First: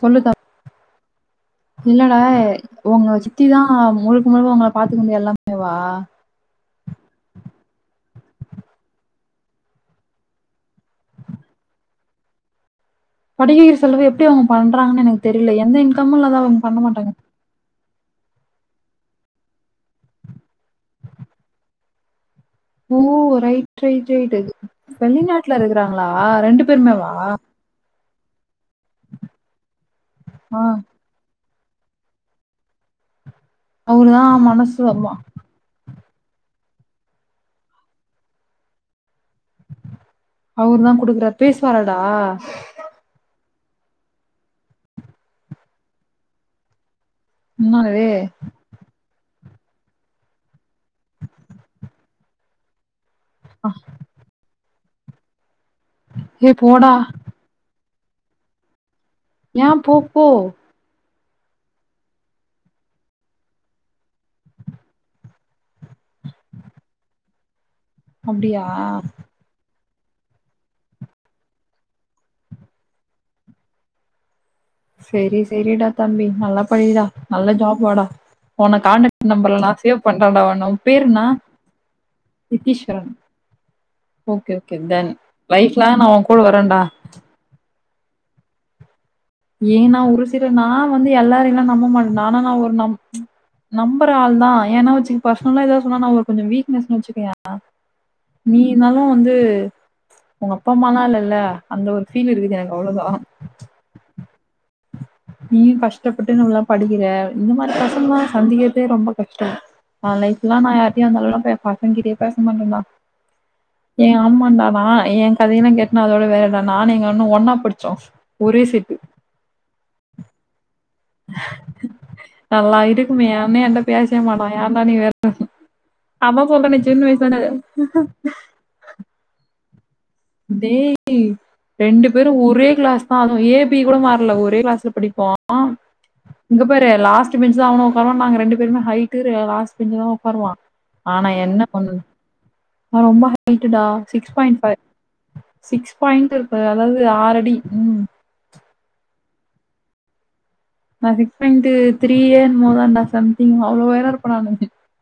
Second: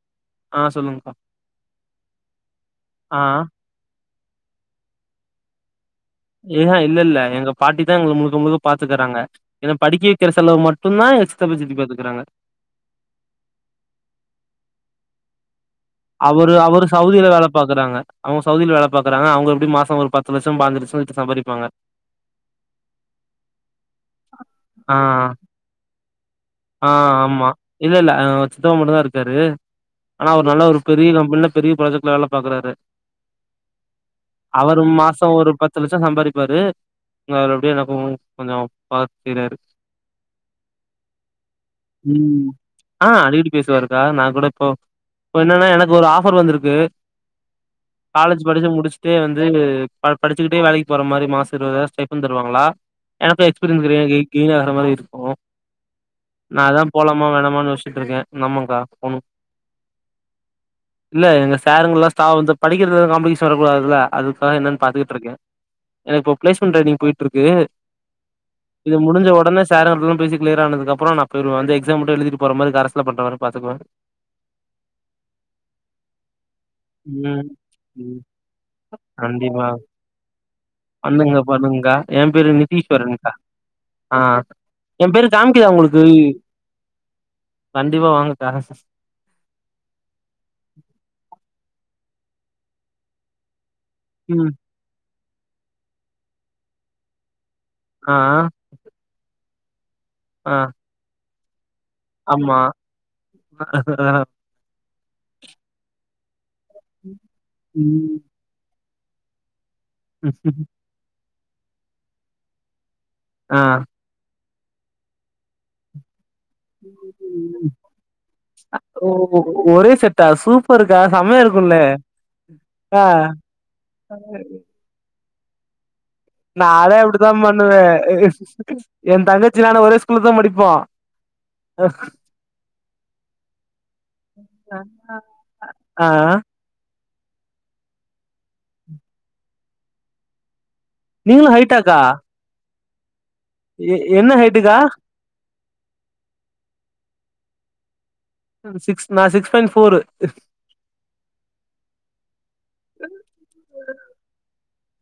சொல்லுதா ஆ சொல்லுங்கா இல்லடா ஆஹ் ஒங்க ஆ சித்தி தா ஆ முழுக்க முழுக்க உன்ன பாத்துக்னது எல்லாமே வா இஹூ இல்லல்ல எங்க பாட்டி தா எங்கள முழுக்க முழுக்க பாத்துக்கறாங்க என்ன படிக்க வக்கிற செலவு மட்டும்ந்தா எங்க சித்தப்பா சித்தி பாத்துக்றாங்க படிக்க வெக்ற செலவு எப்டி அவ்ங்க பண்றாங்கணு எனக்கு தெரில எந்த இ அவரு அவரு சவுதில வேல பாக்குறாங்க அவ்ங்க சவுதில வேல பாக்குறாங்க அவ்ங்க எப்டி மாசோ ஒரு பத்து லட்சோ பாஞ்சு லட்சோ கிட்ட சம்பாரிப்பாங்க ஓ ரைட் ரைட் ரைட் ஆ வெளிநாட்டுல இருக்றாங்களா ரெண்டு பேருமே வா இல்லல்ல சித்தப்பா மட்டுந்தா இருக்காரு ஆனா அவரு ஆ நல்ல ஒரு பெரிய கம்பெனில பெரிய ப்ராஜெக்ட்ல வேல பாக்கறாரு அவருதான் மனசு அவரு ஆமா மாசோ ஒரு பத் த்து லட்சோ சம்பாரிப்பாரு அதுல அப்டியே எனக்கு கொஞ்சோ பாத் செய்றாரு அவருதா குடுக்றார் பேசுவாராடா ம் ஆ அடிகடி பேசுவாருக்கா நா கூட இப்போ இப்ப என்னன்னா எனக்கு ஒரு ஆஃபர் வந்துருக்கு என்னது காலேஜ் படிச்சு முடிச் ட்டு வந்து ப படிச்சுட்டே வேலைக்கு போற மாரி மாசோ இருபதாயிர் ஸ்டைஃபன் தருவாங்ளா எனக்கு எக்ஸ்பீரியன்ஸ் க்ரே கெய்ன் ஆகற மாரி இருக்கு ஏ நா அதா போடா போலாமா வேணமானு யோசிச்சிட்டுருக்கேன் [unintelligible] போணு ஏ போ போ இல்ல எங்க சாருங்கல்லா ஸ்டா வந்து படிக்றதுல காம்படிஷ் வரக்கூடாதுல்ல அதுக்காக என்னன்னு பாத்துக்ட்ருக்கே எனக்கு இப்ப பிளேஸ்மெண்ட் ட்ரைனிங் போயிட்ருக்கு அப்டியா இது முடிஞ்ச உடனே [unintelligible] பேசி கிளீயர் ஆனதுக்கு அப்றோ நா போயிருவோ வந்து எக்ஸாம் மட்டு எழுதிட்டு போற மாரி கரஸ்ல பண்ற மாரி பாக்துக்குவே சரி சரிடா தம்பி நல்லா படிடா ம் நல்ல ஜாப் வாடா ம் போன காண்டக்ட் நம்பர்ல கண்டிப்பா நா சேவ் பண்லடா ஒன்ன உம் பேரென்னா பண்ணுங்க பண்ணுங்கக்கா என் பேரு நித்தீஸ்வரன் நிதீஸ்வரன்க்கா ஆ ஓக்கே ஓக்கே டன் என் பேரு காமிக்குதா லைஃப் லாங் உங்களுக்கு நா உன் கூட வரன்டா கண்டிப்பா வாங்கக்கா ஏன்னா ஒருசில நா வந்து எல்லாரையுலா நம்ப மாட்டண்ட ஆனா ஒரு நம் நம்பற ஆள் ம் தா ஏன்னா வச்சுக் பர்சனலா ஏதாவது சொன்னா நா கொஞ்சோ வீக்னஸ்னு வச்சுக்கயே ஆ ஆ நீ இருந்தாலு வந்து உங்கப்பா அம்மாலா இல்லல்ல அந்த ஒரு ஃபீல் ஆம்மா நீயு கஷ்டப்பட்டு இன்னொல்லா படிக்கிற இந்த மாரி பசங்ளா ம் சந்திக்கறதே ரொம்ப கஷ்டோ ஒ லைஃப்லா நா யார்ட்டையு அந்தளவுலா பசங்ககிட்டயே பேச மாட்டண்டா ஆ எ ஆம்மாண்டா நா எ கதையெல்லா கேட்னா அதோட வேற நானு எங் அண்னு ஒன்னா படிச்சோ ஒரே செட் ஓ ஒரே செட்டா சூப்பரு கா செமயா இருக்குல்ல நல்லா ஆ மணி வேற நானே வயசு அப்டித்தா தானே பண்ணுவே எ தங்கச்சி நானு ஒரே ஸ்கூல்ல தா படிப்போ டேய் ரெண்டு பேரு ஒரே கிளாஸ் தா அதுவு ஏ பி கூட மாறல ஒரே கிளாஸ்ல படிப்போ ஆ ஆ இங்க பாரு லாஸ்ட் பெஞ்சுதா அவுனு உக்காருவா நாங்க ரெண்டு பேருமே ஹைட்டு லாஸ்ட் பெஞ்சு தா உக்காருவா ஆனா நீங்களு என்ன ஒண்ணு ஹைட்டாக்கா நா ரொம்ப ஹைட்டுடா எ என்ன சிக்ஸ் பாய்ண்ட்ஃபை ஹைட்டுக்கா சிக்ஸ் பாயிண்ட் இருக்கு அதாவது ஆறடி ம் சிக்ஸ் நான் சிக்ஸ் பாயிண்ட் ஃபோரு நா சிக் பாய்ன்து த்ரீயே என்னமோதான்டா சம்திங் அவ்ளோ உயர இருப்ப நானு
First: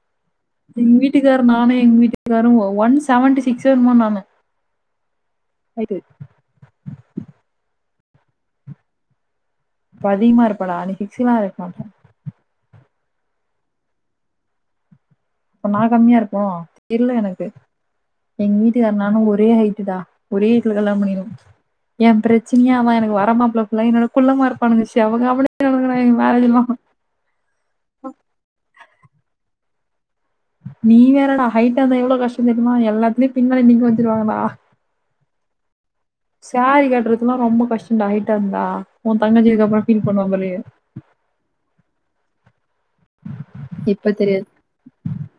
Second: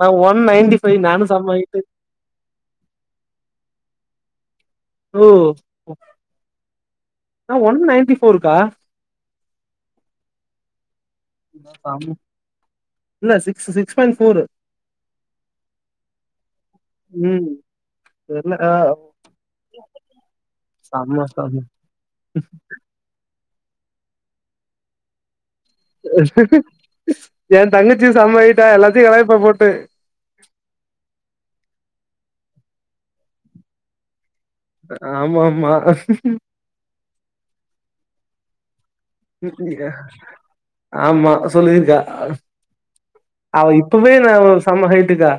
நா ஒன் நைன்டி எங்க ஃபைவ் வீட்டுக்காரு செம நானு ஹைட்டு எங்க வீட்டுக்காரு ஒன் செவன்டி சிக்ஸோ என்னம்மோ நானு ஓ நா ஒன் நைன்டி ஃபோர்க்கா இப்ப அதிகமா இருப்ப நானு [unintelligible] என்ன சிக்ஸ் சிக்ஸ் பாய்ண்ட் ஃபோரு அப்ப நா கம்மியா இருப்போ தெர்ல ம் எனக்கு தெர்ல எங்க ஆ வீட்டுக்காரு நானூ ஒரே ஹைட்டு டா ஒரே வீட்ல கல்யாணோ பண்ணிகனோ செம்ம செம்ம எ பிரச்சனையே அதா எனக்கு வரமாப்ள்ள ஃபுல்லா என்னோட குள்ளமா இருப்பானுங்க செம காமெடியா [inaudible] என்னோட மேரேஜ்லா ஏ தங்கச்சியு செம ஹைட்டா எல்லாத்தையு கலாய்ப்ப போட்டு நீ வேற டா ஹைட்டா இருந்தா எவ்ளோ கஷ்டோ தெரியுமா எல்லாத்திலியு பின்னாடி நிக்க வெச்சிருவாங்கடா ஆமாம்மா சாரி கட்றதுன்னா ரொம்ப கஷ்டோண்டா ஹைட்டா இருந்தா உ தங்கச்சிக்கு அப்றோ ஃபீல் பண்ணுவா [unintelligible] பாரு ஆமா சொல்லுங்கக்கா அவ இப்பமே இப்ப நா தெரியாது ஒரு செம ஹைட்டு கா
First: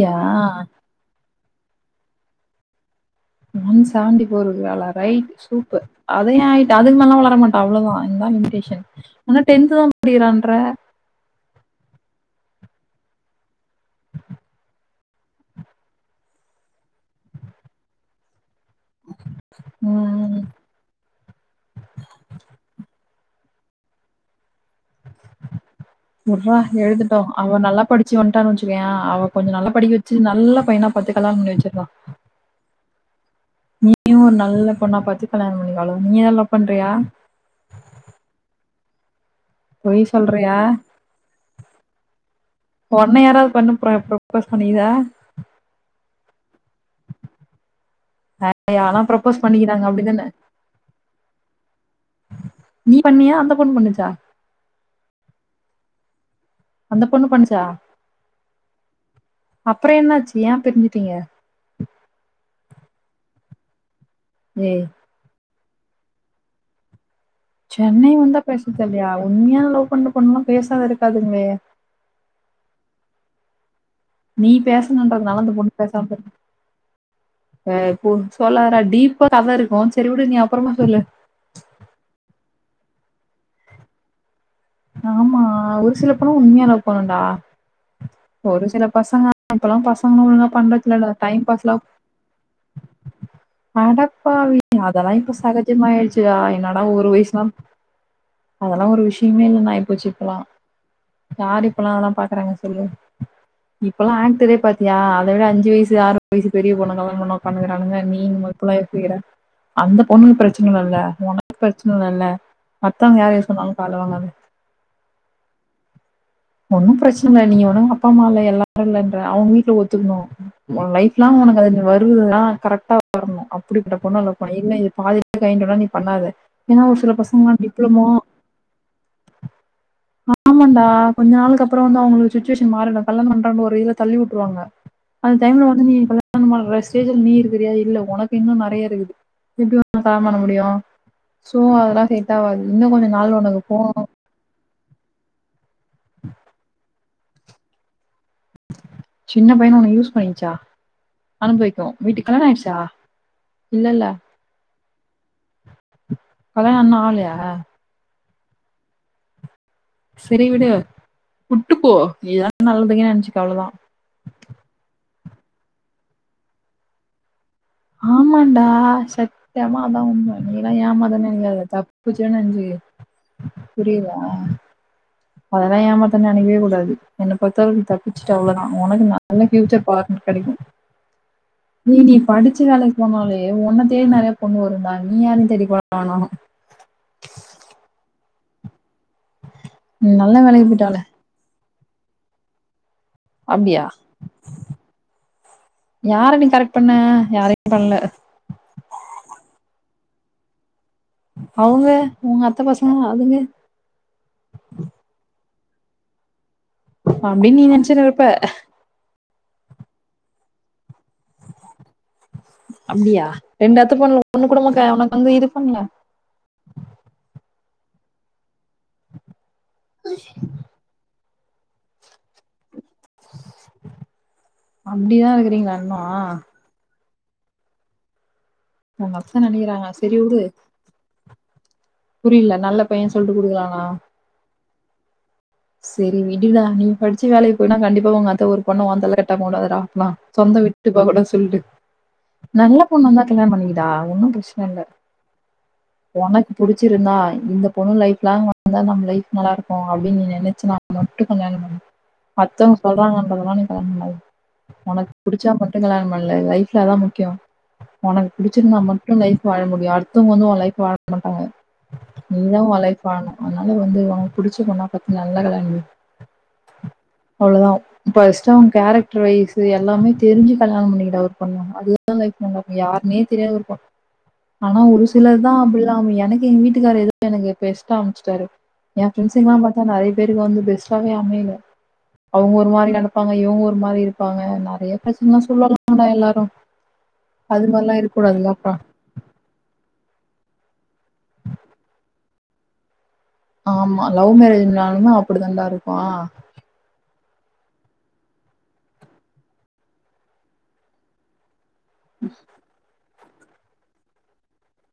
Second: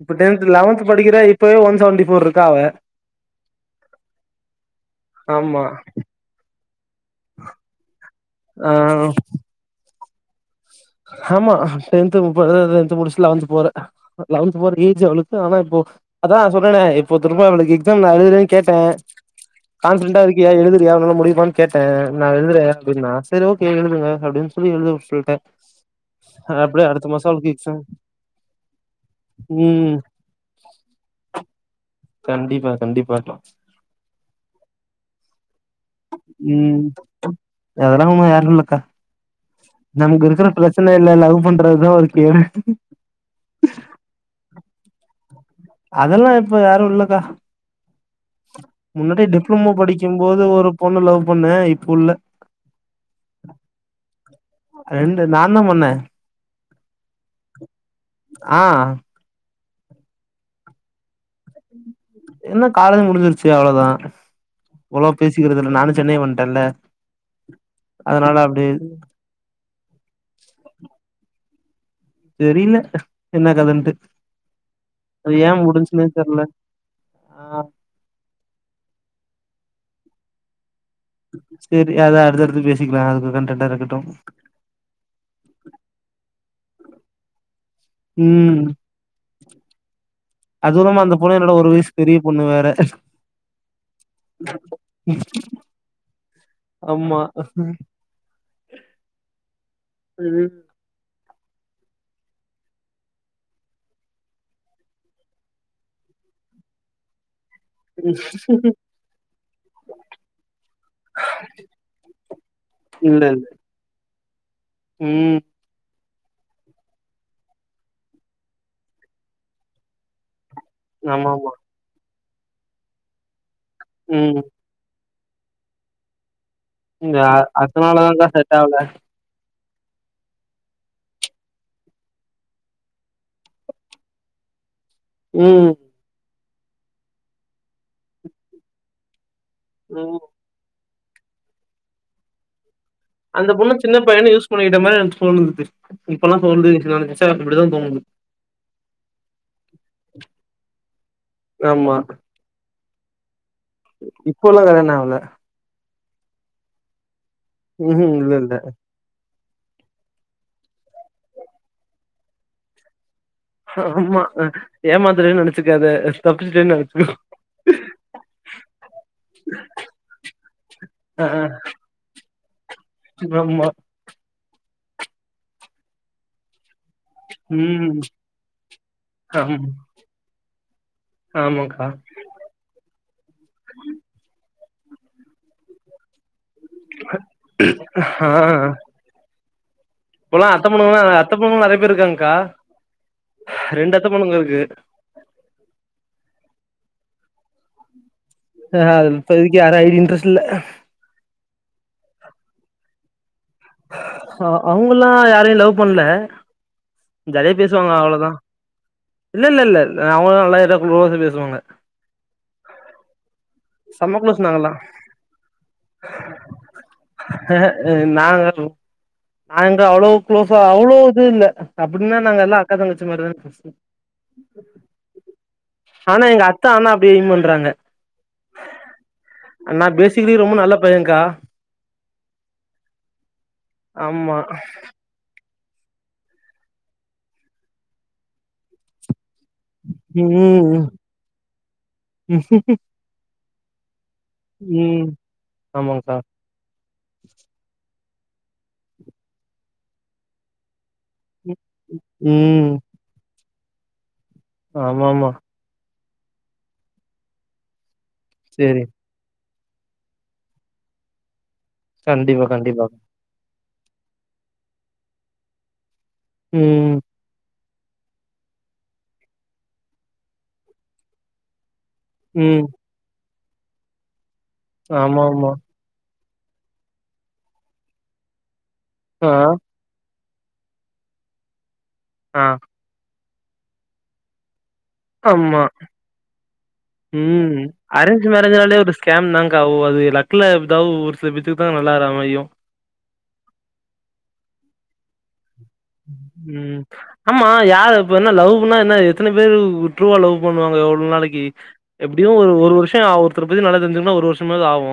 இப்ப டென்த் லெவன்த் படிக்கிற இப்பவே ஒன் செவன்டி ஃபோர் இருக்கா அவ ஒன் செவன்டி ஃபோர் இருக்கராலா ரைட் ஆமா சூப்பர் அது ஏ அய்ட்டு அதுக்கு மேல்னா வர மாட்டா அவ்ளோதா இது தா ஆ லிமிடேஷன் இன்னோ டென்த் தா படிக்கிறான்ற ஆமா டென்து போற டென்த் முடிச்சிட்டு லெவன்த் போற லெவன்த் போறா ஏஜ் அவளுக்கு ஆனா இப்போ அதா சொல்றனே இப்ப திரும்ப அவளுக்கு எக்ஸாம் அதுவரை கேட்ட கான்ஃபிடெண்டா ம் இருக்கியா எழுதிரியா ஒன்னால முடியுமா கேட்ட நா எழுதுற அப்டின்னா சரி ஓகே எழுதுங்க அப்டின்னு சொல்லி எழுத சொல்ட்ட உட்ரா எழுதட்டோ அவ எக்ஸாம் நல்லா படிச்சி வன்டா வச்சிகோயே அவ கொஞ்ச நல்லா ம் படிக்க வெச்சி நல்ல பையனா பாத்து கல்யாணம் பண்ணி வச்சர்ரா கண்டிப்பா கண்டிப்பாக நீயு ஒரு நல்ல பொண்ணா பாத்து கல்யாண பண்ணிக்கோ அவ்ளதா நீ யாரா லவ் பண்றியா அதல்லா அவுங்க யாரு இல்லக்கா பொய் நமக்கு இருக்கற சொல்றியா? பிரஷர்ல இதுல லவ் பண்றதுதா ஒரு கேடு ஒன்ன யாராவது பொண்ணு ப்ரப் ப்ரப்போஸ் பண்ணிகிதா அதெல்லா இப்ப யாரு இல்லக்கா ந [inaudible] யா முன்னடி டிப்ளமோ படிக்கும் போது ஒரு பொண்ண லவ் பண்ண இப்போ இல்ல நீ பண்ணியா அந்த பொண்ணு பண்ணுச்சா ரெண்டு நா தா பண்ண அந்த பொண்ணு பண்ணுச்சா ஆ அப்றோ என்னாச்சு ஏ பிரிஞ்சுட்டீங்க என்ன காலேஜ் முடிஞ்சிருச்சி அவ்ளதா ஏ அவ்ளவா பேசிக்கறது இல்ல நானு சென்னை வன்டல்ல சென்னை வந்தா பேசுறது இல்லையா உண்மையா லவ் பண்ற பொண்ணா இருந்தா பேசாம இருக்காதுல்லே தெரில என்ன கதன்ட்டு நீ அது பேசணுன்றதுனால ஏ அந்த பொண்ணு முடிஞ்சுனே பேசாம இருக்குது தெர்ல ஆ டேய் பொய் சொல்லாதரா டீப்பா கத இருக்கும் சரி வுடு நீ அப்பறமா சொல்லு சேரி அது அடுத்தடுத்து பேசிக்கலா, அதுக்கு கண்டன்டா இருக்கட்டு ஆமா ஒரு சில பொண்ணு உண்மையா லவ் பண்ணுன்டா ம் ஒரு சில பசங்க இப்பல்லா பசங்க ஒழுங்கா பண்றதில்லடா டைம் என்ன ஒரு பாஸ்லாம் வயசு பெரிய பொண்ணு வேற அடப்பாவி அதெல்லா இப்ப சகஜமாயிடுச்ச டா என்னடா ஒரு ஆமா வயசுலா அதெல்லா ஒரு விஷயமே இல்லனு ஆயி போச்சி இப்பலா ம் யாரு இப்பலா அத ல்லா பாக்றாங்க சொல்லு இப்பெல்லா ஆக்டரே பாத்தியா அத விட அஞ்சு வயசு ஆறு வயசு பெரிய பொண்ண கல்யாணம் பண்ணு பண்ணுகிறானுங்க நீ இப்டிலா யோசிக்கிற அந்த பொண்ணுக்கு பிரச்சன இல்லல உனக்கு பிரச்சன இல்லல மத்தவங்க இல்ல யாரு இல்ல எது சொன்னாலு காதுல வாங்காத ம் ஒன்னு பிரச்சன இல்ல நீங்க வேணா அப்பா, அம்மா இல்ல எல்லாரு இல்லன்ற அவங்க வீட்ல ஒத்துக்கணு உ லைஃப் ஆமா லாங் ஆமா உனக்கு அது வருதுன்னா கரெக்டா வரனு அப்டிபட்ட பொண்ண லவ் ம் பண்ணனு இல்ல இது பாதி கயன்டுனா நீ பண்ணாத ஏனா ஒரு சில இந்த அ பசங்களா டிப்ளமோ அதனாலதான்க்கா செட் ஆகல ஆமாண்டா கொஞ்ச நாளுக்கு அப்றோ வந்து அவுங்களுக்கு சுச்சுவேஷன் மாறிடு கல்யாணோ பண்றோன்னு ஒரு இதுல தள்ளி விட்ருவாங்க அந்த டைம்ல ம் வந்து நீ கல்யாண பண்ற ஸ்டேஜ்ல நீ இருக்கிறீயா இல்ல ஒனக்கு இன்னு நெறைய இருக்குது எப்டி ஒன்னால ம் கல்யாணோ பண்ண முடியு சோ அதெல்லா செட் ஆவாது இன்னு கொஞ்சோ அந்த பொண்ணு சின்ன பையனு யூஸ் பண்ணிகிட்ட மாரி எனக்கு தோணுது இப்பெல்லா தோணுது நெனச்சா இப்டிதா தோணுது சின்ன பையனு ஒண்ண யூஸ் பண்ணிருச்சா, அனுபவிக்கு ஆமா விடு, கல்யாண ஆயிடுச்சா? இல்லல்ல இப்போல்லா கல்யாண ஆவல கல்யாணோ இன்னு ஆவலயா ம்கும் இல்ல இல்ல செரி விடு வுட்டு போ இதா நல்லதுங்கினு நெனச்சுக்கோ அவ்ளோதா ஆமா, அ ஏமாந்துடேன்னு நெனச்சுக்காத தப்பிச்சுட்டேன்னு நெனச்சுக்கோ ஆமாண்டா சத் தியமா அதா உண்ம நீயெல்லா அ ஏமாந்துடேனு ஆ நெனக்காத, தப்பிச்சோனு நெனச்சுக்க ஆமா புரியுதா, அதெல்லா ஏமாத்தனு நெனக்கவே கூடாது என்ன பொறுத்த அளவுக்கு நீ ம் தப்பிச்சிட அவ்ளோதா ஒனக்கு நல்ல ஆமா ஃபியூச்சர் பாட்னர் கெடைக்கு ஆமாக்கா படிச்சு வேலைக்கு போனாலே ஒன்ன தேடி நெறைய பொண்ணு வருண்டா நீ யாரையு தேடி போவ வேணா ஆ நீ நல்ல இப்பல்லா அத்த வேலைக்கு போயிட்டாலே பொண்ணுகளு அத்த பொண்ணுகளு நறைய பேர் இருக்காங்கக்கா அப்படியா ரெண்டு அத்த பொண்ணுங்க இருக்கு யார நீ கரெக்ட் பண்ண? யாரையு பண்ணல ஆஹ அது இப்பதைக்கு யாரா ஐடி இன்ட்ரெஸ்ட் இல்ல அவுங்க உங்க அத்த பசங்க அதுங்க அ அவுங்கல்லா யாரையு லவ் பண்ல ஜாலியா அப்படின்னு நீ பேசுவாங்க நினைச்சுன்னு இருப்ப அவ்ளோதா இல்ல இல்ல இல்ல இல்ல அவுங்களு நல்லா இதா குளோச பேசுவாங்க அப்டியா ரெண்டு அத்த பொண்ணுகள்ல ஒண்ணு கூடமாக்க ஒனக்கு வந்து இது பண்ல அஹ நாங்க நாங்க அவ்ளோ குளோஸா அவ்ளோ இது இல்ல அப்டினா நாங்க எல்லா அக்கா தங்கச்சி மாரிதான பேசுவோ அப்டிதா இருக்குறீங்களா இன்னு ஆனா எங்க அத் தா ஆனா அப்டியே பண்றாங்க உங்க அத்த நெனைக்கிறாங்க நா செரி ப்பேசிக்கலி ரொம்ப நல்ல பையக்கா புரில நல்ல பைய சொல்ட்டு குடுக்கலானா அம்மா செரி விடுடா நீ படிச்சி வேலைக்கி போனா கண்டிப்பா உங்க அத்த ஒரு பொண்ண ஓந்தலைல கட்டாம வுடா லா லா சொந்தோ ம் விட்டுப்போ கூடாது சொல்ட்டு நல்ல பொண்ணு வந்தா கல்யாணோ பண்ணிக்கடா ஒன்னு ப்ர ச்சன இல்ல ம் ஆமாங்க்கா ஒனக் புடிச்சிருந்தா இந்த பொண்ணு லைஃப் லாங் வந்தா நம்ம லைஃப் நல்லா இருக்கு அப்டினு நீ நெனச்சினா மொத் டு கல்யாணோ பண்ணு ம் மத்தவுங்க சொல்றாங்கன்றதெல்லா நீ கல்யாண பண்ணாத ஆமா ஒனக்கு ஆமா புடிச்சா மட் கல்யாண பண்லே லைஃப்ல அதா முக்கியோ ஒனக்கு புடிச்சிருந்தா சேரி மட் டு லைஃப் வாழ முடியு அடுத்தவுங்க வந்து உ லைஃப் வாழ மாட்டாங்க கண்டிப்பா நீதா உ கண்டிப்பா லைஃப் வாழணு அதனால வந்து ஒனக்கு புடிச்ச பொண்ணா பாத்து நல்லா கல்யாணோ பண் ம் அவ்ளோதா ஃபஸ்ட்டு அவுங்க கேரக்டர் வைஸ்சு எல்லாமே தெரிஞ்சு கல்யாணம் பண்ணிக்கடா ஒரு பொண்ண அது தா லைஃப் நல்லா ம் இருக்கு யாருனே தெரியாத ஒரு பொண் ஆனா ஒரு ஆமா சிலர் தா ஆமா அப்டில்லா அமையு எனக்கு எங்க வீட்டுக்காரு எதோ எனக்கு பெஸ்டா அமச்சுட்டாரு எ ஆ ஃப்ரெண்ட்சுகெல்லா பாத்தா நெறைய பேருக்கு வந்து பெஸ்ட்டாவே அமையல ஆ அவுங்க ஒரு மாரியான ஆமா இவங்க ஒரு மாரி இருப்பாங்க நெறைய பெரச்சனலா ஆமா சொல்லலா எல்லாரு அது மாரிலா இருக் கூடாதுல அப்றோ கேம் தாங் கா ஓ அது லக்லதௌவ் ஒரு சில பேத்துக்கு தா நல்லா அது அமையு ஆமா லவ் மரேஜ்னாலுமே அப்டி தாண்டாருக் ம் ஆமா யார் இப்ப என்ன லவ் பண்ணா என்ன எத்தன பேரு ட்ரூவா லவ் பண்ணுவாங்க எவ்ள நாளைக்கு எப்டியு ஒரு ஒரு வருஷோ ஒருத்தர பத்தி நல்லா தெரிஞ்சுக்கனுனா ஒரு வருஷமாது ஆவு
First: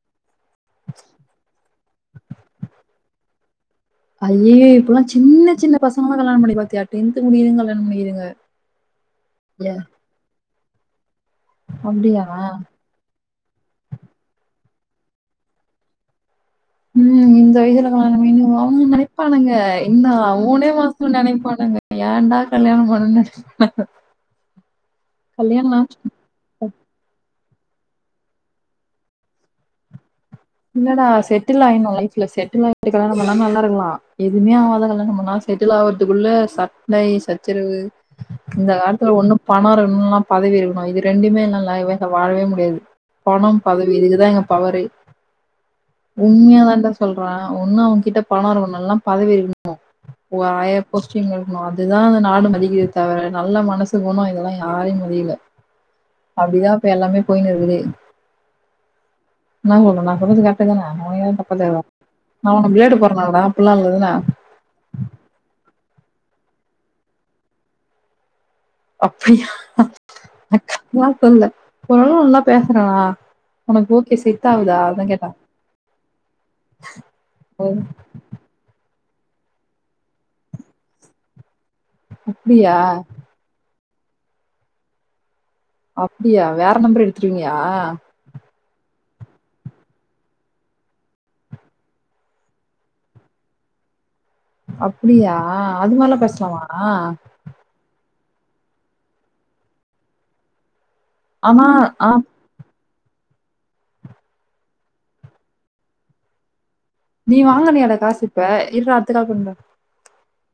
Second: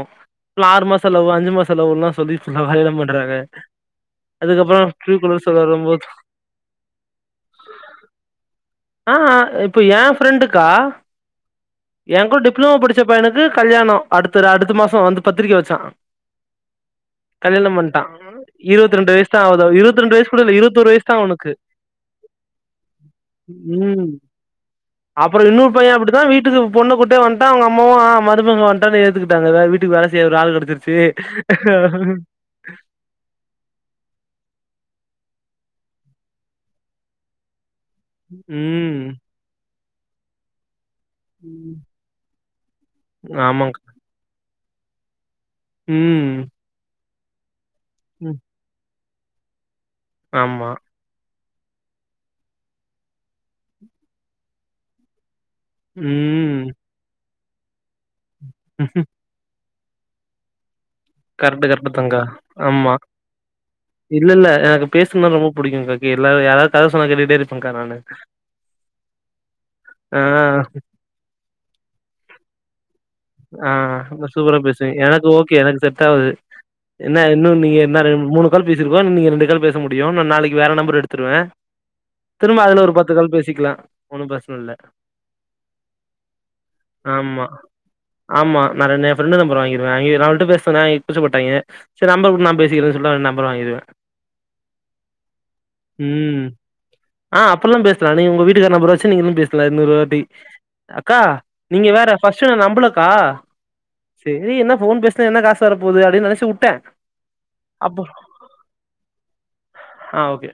இல்ல ஆறு மாச லவ்வு அஞ்சு மாச செலவுல்லா சொல்லி நா என்ன பண்றாக ஐயயோ இப்பல்லா சின் சின்ன வரும்போது பசங்களா கல்யாணோ பண்ணி பாத்தியா டென்த்து முடியிதுங் கல்யாணோ பண்ணிக்குதுங்க ஆ இல்லயா இப்ப ஏ ஃப்ரெண்டுக்கா எ அப்டியா? கூட டிப்ளமோ படிச் ச பையனுக்கு கல்யாணோ அடுத்த அடுத்த மாசோ வந்து பத்திரிக வச்சா ம் இந்த கல்யாணம் வயசுல பண்ட்டா கல்யாணோ பண்ணி அவங்க இருவத்தி ரெண்டு வயசு தா நெனைப்பானுங்க ஆவுது இருவத்தி என்னா ரெண்டு வயசு கூட இல்ல மூனே இருவத்தோரு வயசு மாசத்துல தா அவனுக்கு நெனைப்பானுங்க ஏன்டா கல்யாணோ பண்ணோனு ம் அப்புறோ இன்னொரு பைய அப்டித்தா வீட்டுக்கு பொண்ணு கூட்டே வன்டா அவங்க அம்மாவு ஆ மருமக வன்டான் ஏத்துக்கிட்டாங்க அ வீட்டுக்கு வேல செய்ய ஒரு ஆளு இல்லடா செட்டில் ஆயிட்னு லைஃப்ல செட்டில் ஆ இத வேனா பண்ணா நல்லா இருக்கலா எதுவுமே ஆகாத கல்யாணோ பண்ணா செட்டில் ஆகறதுக்குள்ள சண்டை சச்சரவு இந்த காலத்துல ம் ஒண்ணு பணோ இருக்கணு இல்ல பதவி இருக்கணு இது ரெண்டுமே இல்ல வாழவே முடியாது பணோ ஆமாங் பதவி இதுதா இங்க பவரே ம் உண்மையா தாண்டா சொல்ற ஒன்னு அவ கிட்ட ம் பணோ இருக்கணு இல்ல பதவி இருக்கணு ஓ ஆமா ஆ கொஷ்டின் இருக்கணு அதுதா அந்த நாடு மதிக்குது தவிர நல்ல மனசுக்குணு இதெல்லா யாரையு மதிகல ம் அப்டிதா இப்ப எல்லாமே போயின்னு இருக்குது ம் ம் என்ன சொல்ற நா சொன்னது க கரெக்ட்டு கரெக்ட்டு [unintelligible] தாங்க்கா நான் உன்ன ஆமா பிளேடு போடுறனாடா அப்டில்லா இல்லலடா இல்ல இல்ல எனக்கு பேசுனா ரொம்ப புடிக்குங்கா இல்ல யாராது கத சொன்னா கேட்டுட்டே இருப்பேன்க்கா நானு அப்டியா ஆ அக்கான்லா சொல்ல [unintelligible] நல்லா பேசுற வா ஆ சூப்ப சூப்பரா பேசுறீங் எனக்கு ஓகே எனக்கு செட் ஆவுது என்ன இன்னு ஓ! நீங்க என்ன ரண்டு மூணு கால் பேசிருக்கோ நீங்க ரெண்டு கால் பேச முடியு நா நாளைக்கு வேற நம்பர்ரு எடுத்துருவே திரும்ப அப்படியா? அதுல ஒரு பத்து கால் பேசிக்கலா ஒன்னு பிரச்சன இல்ல அப்டியா வேற நம்பர்ரு ஆமா எடுத்துருவீய்யா ஆமா நா ரெண்டு் எ ஃபிரண்ட்டு நம்பர்ரு வாங்கிருவே இரா அவள்ட்ட பேஸ் சொன்னா கூச்சபட்டாய்ங்க கூச்சப்பட்டாய்ங்க சரி நம்பர் குடு நா பேசிக்கிறே சொல்ட்டு நா நம்பர்ரு வாங்கிருவே அப்டியா அது மார்லா ம் பேஸ்லாமா ஆ அப்பெல்லா பேஸ்லா நீங்க உங்க வீட்டுக்கார் நம்பர்ரு வச்சு நீங்களு பேஸ்லா இன்னொருவாட்டி அக்கா ஆமா, நீங்க ஆ வேற ஃபஸ்ட்டு நா நம்பளக் கா சேரி என்ன ஃபோன் பேசுனா என்ன காசு வரப்போது அப்டின்னு நெனச்சிவுட்டே நீ வாங்குனியாட காசு இப்ப இர்ரா அடுத்த கால் பண்ற ஆ ஓகே